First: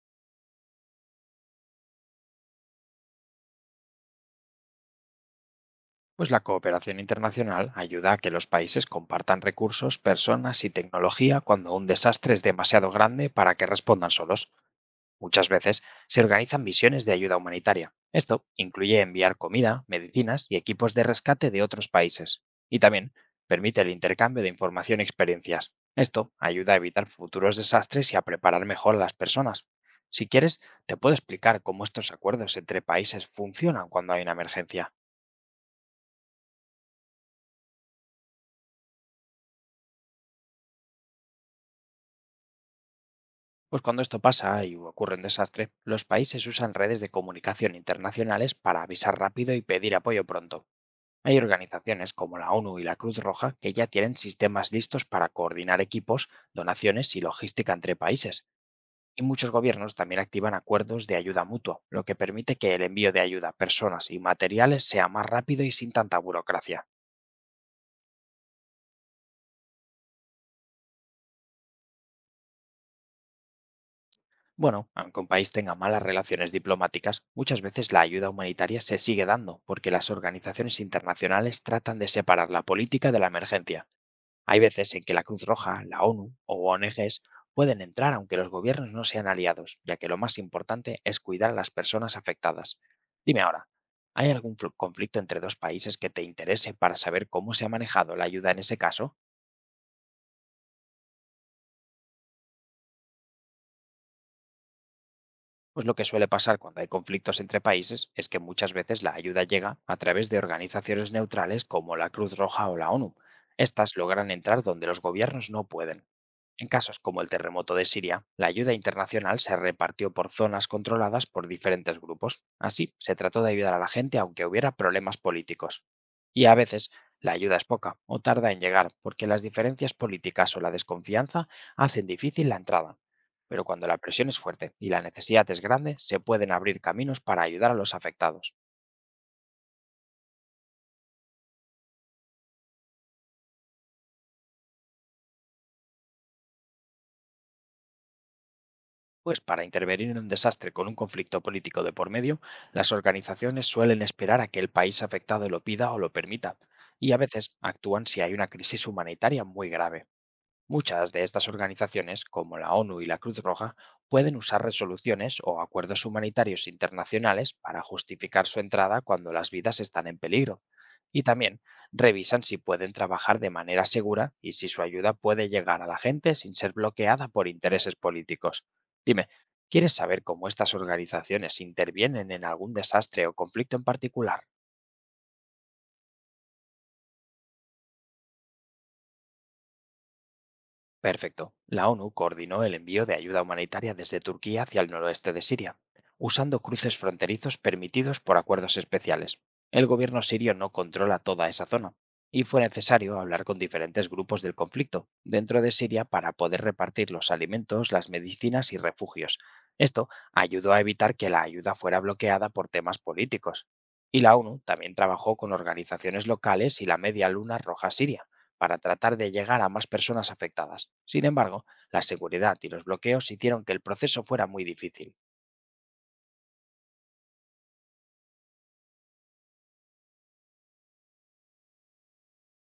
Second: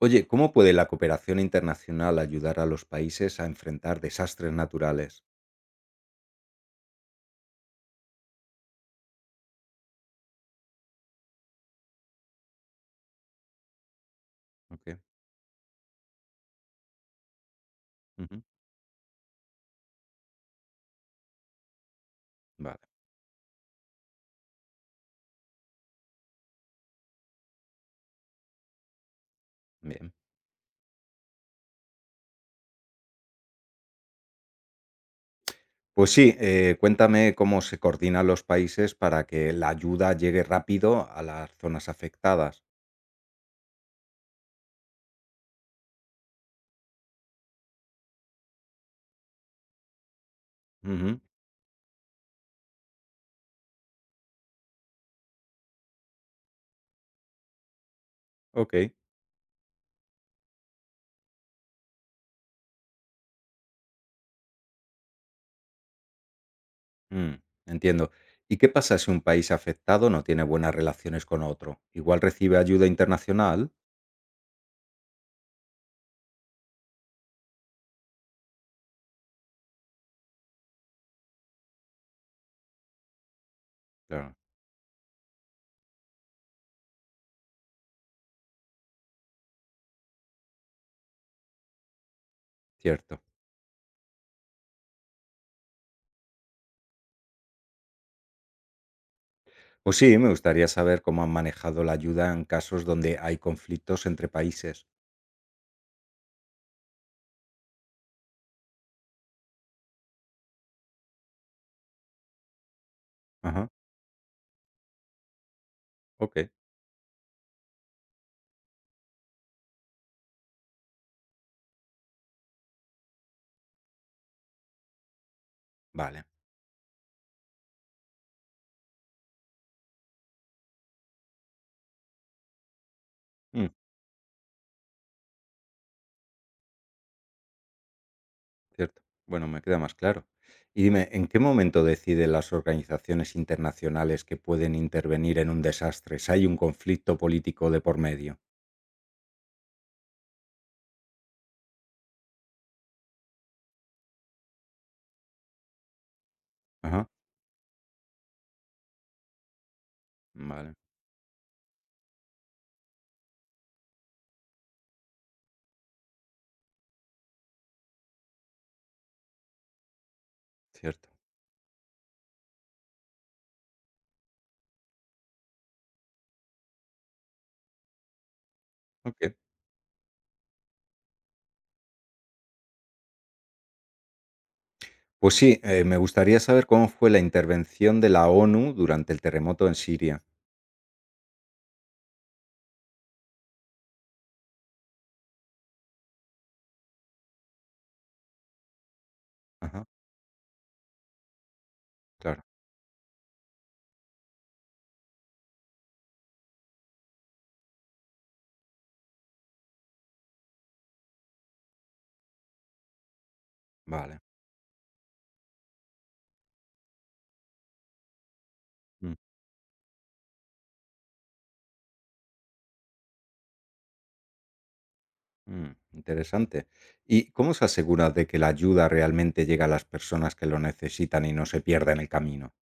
Oye, ¿cómo puede la cooperación internacional ayudar a los países a enfrentar desastres naturales? Pues la cooperación internacional ayuda a que los países compartan recursos, personas y tecnología cuando un desastre es demasiado grande para que respondan solos. Okey, Muchas veces se organizan misiones de ayuda humanitaria. ujú, Esto incluye enviar comida, medicinas y equipos de rescate de otros países. Y vale, también permite el intercambio de información y experiencias. Esto ayuda a evitar futuros desastres y a preparar mejor a las personas. bien. Si quieres, te puedo explicar cómo estos acuerdos entre países funcionan cuando hay una emergencia. Pues sí, cuéntame cómo se coordinan los países para que la ayuda llegue rápido a las zonas afectadas. Pues cuando esto pasa y ocurre un desastre, los países usan redes de comunicación internacionales para avisar rápido y pedir apoyo pronto. Ujú, Hay organizaciones como la ONU y la Cruz Roja que ya tienen sistemas listos para coordinar equipos, donaciones y logística entre países. okey, Y muchos gobiernos también activan acuerdos de ayuda mutua, lo que permite que el envío de ayuda, personas y materiales sea más rápido y sin tanta burocracia. mm, entiendo. ¿Y qué pasa si un país afectado no tiene buenas relaciones con otro? ¿Igual recibe ayuda internacional? Bueno, aunque un país tenga malas relaciones diplomáticas, muchas veces la ayuda humanitaria se sigue dando porque las organizaciones internacionales tratan de separar la política de la emergencia. Claro, Hay veces en que la Cruz Roja, la ONU o ONGs pueden entrar aunque los gobiernos no sean aliados, ya que lo más importante es cuidar a las personas afectadas. cierto. Dime ahora, ¿hay algún conflicto entre dos países que te interese para saber cómo se ha manejado la ayuda en ese caso? Pues sí, me gustaría saber cómo han manejado la ayuda en casos donde hay conflictos entre países. Pues lo que suele pasar cuando hay conflictos entre países es que muchas veces la ayuda llega a través de organizaciones neutrales como la Cruz Roja o la ONU. Ajá. Estas logran entrar donde los gobiernos no pueden. Ok, En casos como el terremoto de Siria, la ayuda internacional se repartió por zonas controladas por diferentes grupos. Así, se trató de ayudar a la gente aunque hubiera problemas políticos. vale. Y a veces, la ayuda es poca o tarda en llegar porque las diferencias políticas o la desconfianza hacen difícil la entrada, pero Mm, cuando la presión es fuerte y la necesidad es grande, se pueden abrir caminos para ayudar a los afectados. cierto. Bueno, me queda más claro. Y dime, ¿en qué momento deciden las organizaciones internacionales que pueden intervenir en un desastre si hay un conflicto político de por medio? Pues para intervenir en un desastre con un conflicto político de por medio, las organizaciones suelen esperar a que el país afectado lo pida o lo permita, Ajá, y a veces actúan si hay una crisis humanitaria muy grave. vale, Muchas de estas organizaciones, como la ONU y la Cruz Roja, pueden usar resoluciones o acuerdos humanitarios internacionales para justificar su entrada cuando las vidas están en peligro. cierto. Y también revisan si pueden trabajar de manera segura y si su ayuda puede llegar a la gente sin ser bloqueada por intereses políticos. Dime, Ok. ¿quieres saber cómo estas organizaciones intervienen en algún desastre o conflicto en particular? Pues sí, me gustaría saber cómo fue la intervención de la ONU durante el terremoto en Siria. Perfecto. La ONU coordinó el envío de ayuda humanitaria desde Turquía hacia el noroeste de Siria, usando cruces fronterizos permitidos por acuerdos especiales. El Ajá, gobierno sirio no controla toda esa zona, claro, y fue necesario hablar con diferentes grupos del conflicto dentro de Siria para poder repartir los alimentos, las medicinas y refugios. Esto ayudó a evitar que la ayuda fuera bloqueada por temas políticos. Y vale. la ONU también trabajó con organizaciones locales y la Media Luna Roja Siria para Mm, tratar de llegar a más personas afectadas. Sin embargo, la seguridad y los bloqueos hicieron que el proceso fuera muy difícil. mm, interesante. ¿Y cómo se asegura de que la ayuda realmente llega a las personas que lo necesitan y no se pierda en el camino?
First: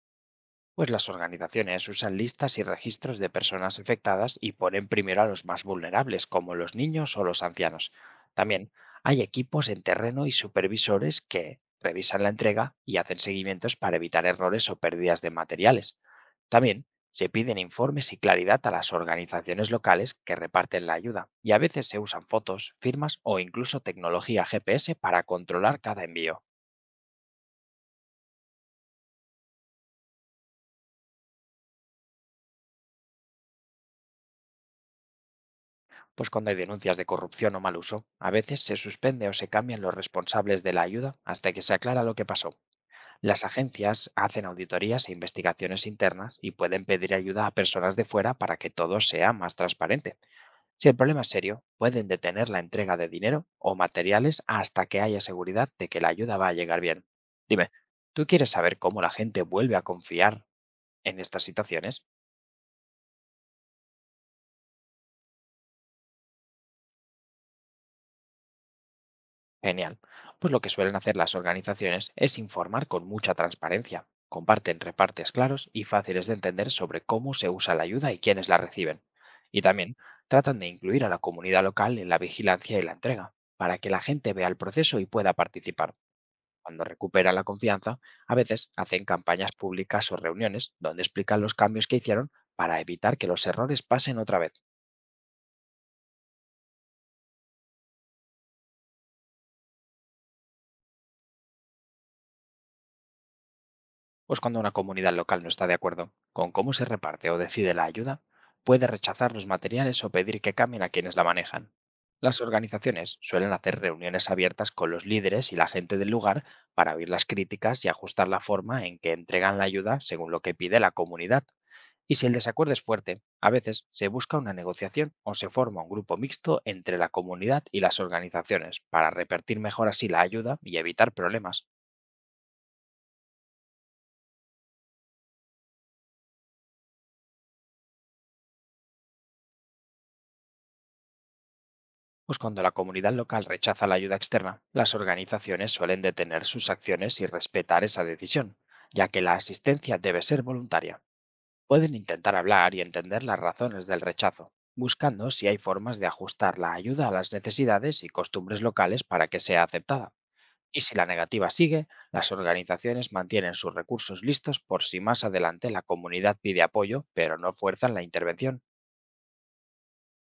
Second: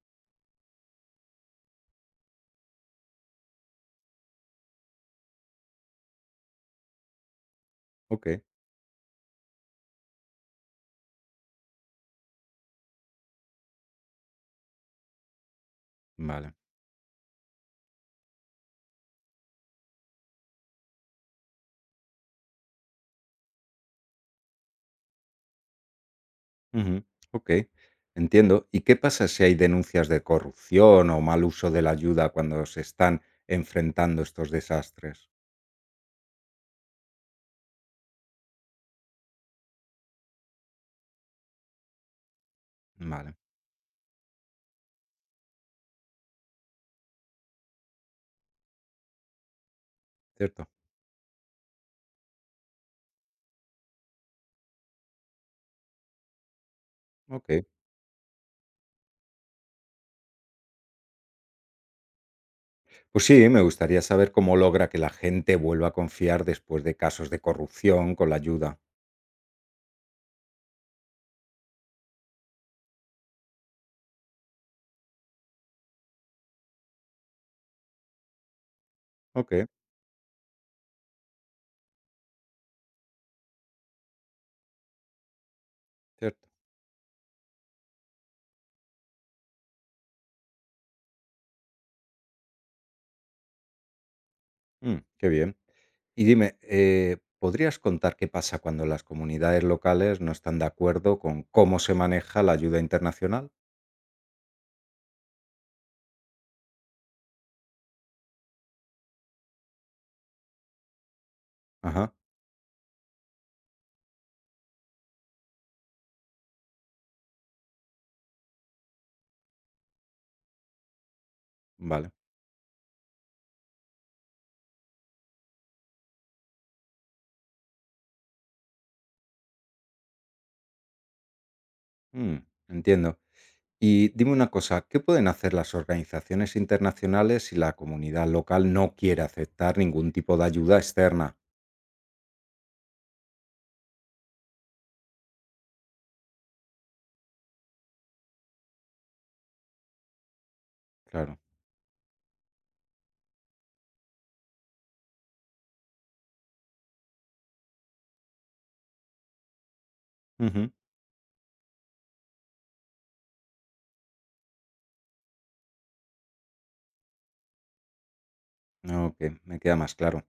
Pues las organizaciones usan listas y registros de personas afectadas y ponen primero a los más vulnerables, como los niños o los ancianos. Ok, También hay equipos en terreno y supervisores que revisan la entrega y hacen seguimientos para evitar errores o pérdidas de materiales. vale. También se piden informes y claridad a las organizaciones locales que reparten la ayuda, y a veces se usan fotos, firmas o incluso tecnología GPS para controlar cada envío. Ujú, ok, entiendo. ¿Y qué pasa si hay denuncias de corrupción o mal uso de la ayuda cuando se están enfrentando estos desastres? Pues cuando hay denuncias de corrupción o mal uso, a veces se suspende o se cambian los responsables de la ayuda hasta que se aclara lo que pasó. Vale, Las agencias hacen auditorías e investigaciones internas y pueden pedir ayuda a personas de fuera para que todo sea más transparente. cierto. Si el problema es serio, pueden detener la entrega de dinero o materiales hasta que haya seguridad de que la ayuda va a llegar bien. Ok. Dime, ¿tú quieres saber cómo la gente vuelve a confiar en estas situaciones? Pues sí, me gustaría saber cómo logra que la gente vuelva a confiar después de casos de corrupción con la ayuda. Genial. Pues lo que suelen hacer las organizaciones es informar con mucha transparencia. Comparten repartes claros y fáciles de entender sobre cómo se usa la ayuda y quiénes la reciben. Ok, Y también tratan de incluir a la comunidad local en la vigilancia y la entrega, para que la gente vea el proceso y pueda participar. cierto. Cuando recupera la confianza, a veces hacen campañas públicas o reuniones donde explican los cambios que hicieron para evitar que los errores pasen otra vez. Mm, qué bien. Y dime, ¿podrías contar qué pasa cuando las comunidades locales no están de acuerdo con cómo se maneja la ayuda internacional? Pues cuando una comunidad local no está de acuerdo con cómo se reparte o decide la ayuda, puede rechazar los materiales o pedir que cambien a quienes la manejan. Ajá, Las organizaciones suelen hacer reuniones abiertas con los líderes y la gente del lugar para oír las críticas y ajustar la forma en que entregan la ayuda según lo que pide la comunidad. vale. Y si el desacuerdo es fuerte, a veces se busca una negociación o se forma un grupo mixto entre la comunidad y las organizaciones para repartir mejor así la ayuda y evitar problemas. Mm, entiendo. Y dime una cosa, ¿qué pueden hacer las organizaciones internacionales si la comunidad local no quiere aceptar ningún tipo de ayuda externa? Pues cuando la comunidad local rechaza la ayuda externa, las organizaciones suelen detener sus acciones y respetar esa decisión, ya que la asistencia debe ser voluntaria. Claro. Pueden intentar hablar y entender las razones del rechazo, buscando si hay formas de ajustar la ayuda a las necesidades y costumbres locales para que sea aceptada. Ujú. Y si la negativa sigue, las organizaciones mantienen sus recursos listos por si más adelante la comunidad pide apoyo, pero no fuerzan la intervención. Ok, me queda más claro.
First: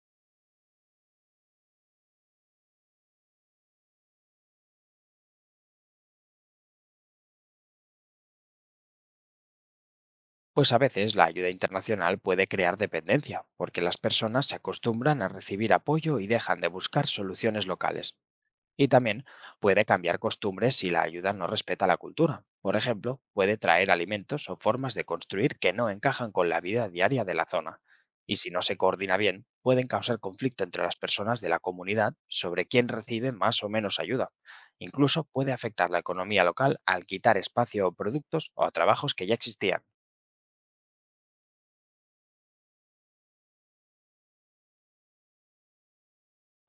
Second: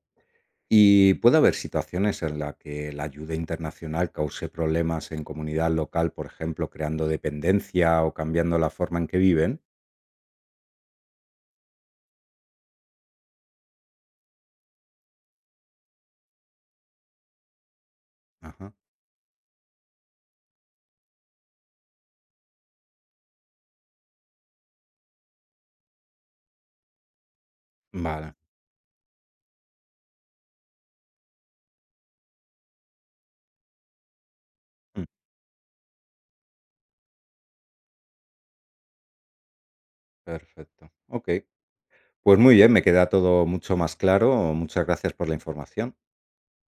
¿Y puede haber situaciones en las que la ayuda internacional cause problemas en comunidad local, por ejemplo, creando dependencia o cambiando la forma en que viven? Pues a veces la ayuda internacional puede crear dependencia, porque las personas se acostumbran a recibir apoyo y dejan de buscar soluciones locales. Ajá. Y también puede cambiar costumbres si la ayuda no respeta la cultura. Por ejemplo, puede traer alimentos o formas de construir que no encajan con la vida diaria de la zona. Vale. Y si no se coordina bien, pueden causar conflicto entre las personas de la comunidad sobre quién recibe más o menos ayuda. Mm, Incluso puede afectar la economía local al quitar espacio o productos o a trabajos que ya existían. perfecto. Ok. Pues muy bien, me queda todo mucho más claro. Muchas gracias por la información.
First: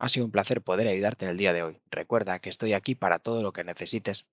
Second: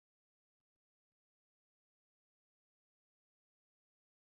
Ha sido un placer poder ayudarte en el día de hoy. Recuerda que estoy aquí para todo lo que necesites.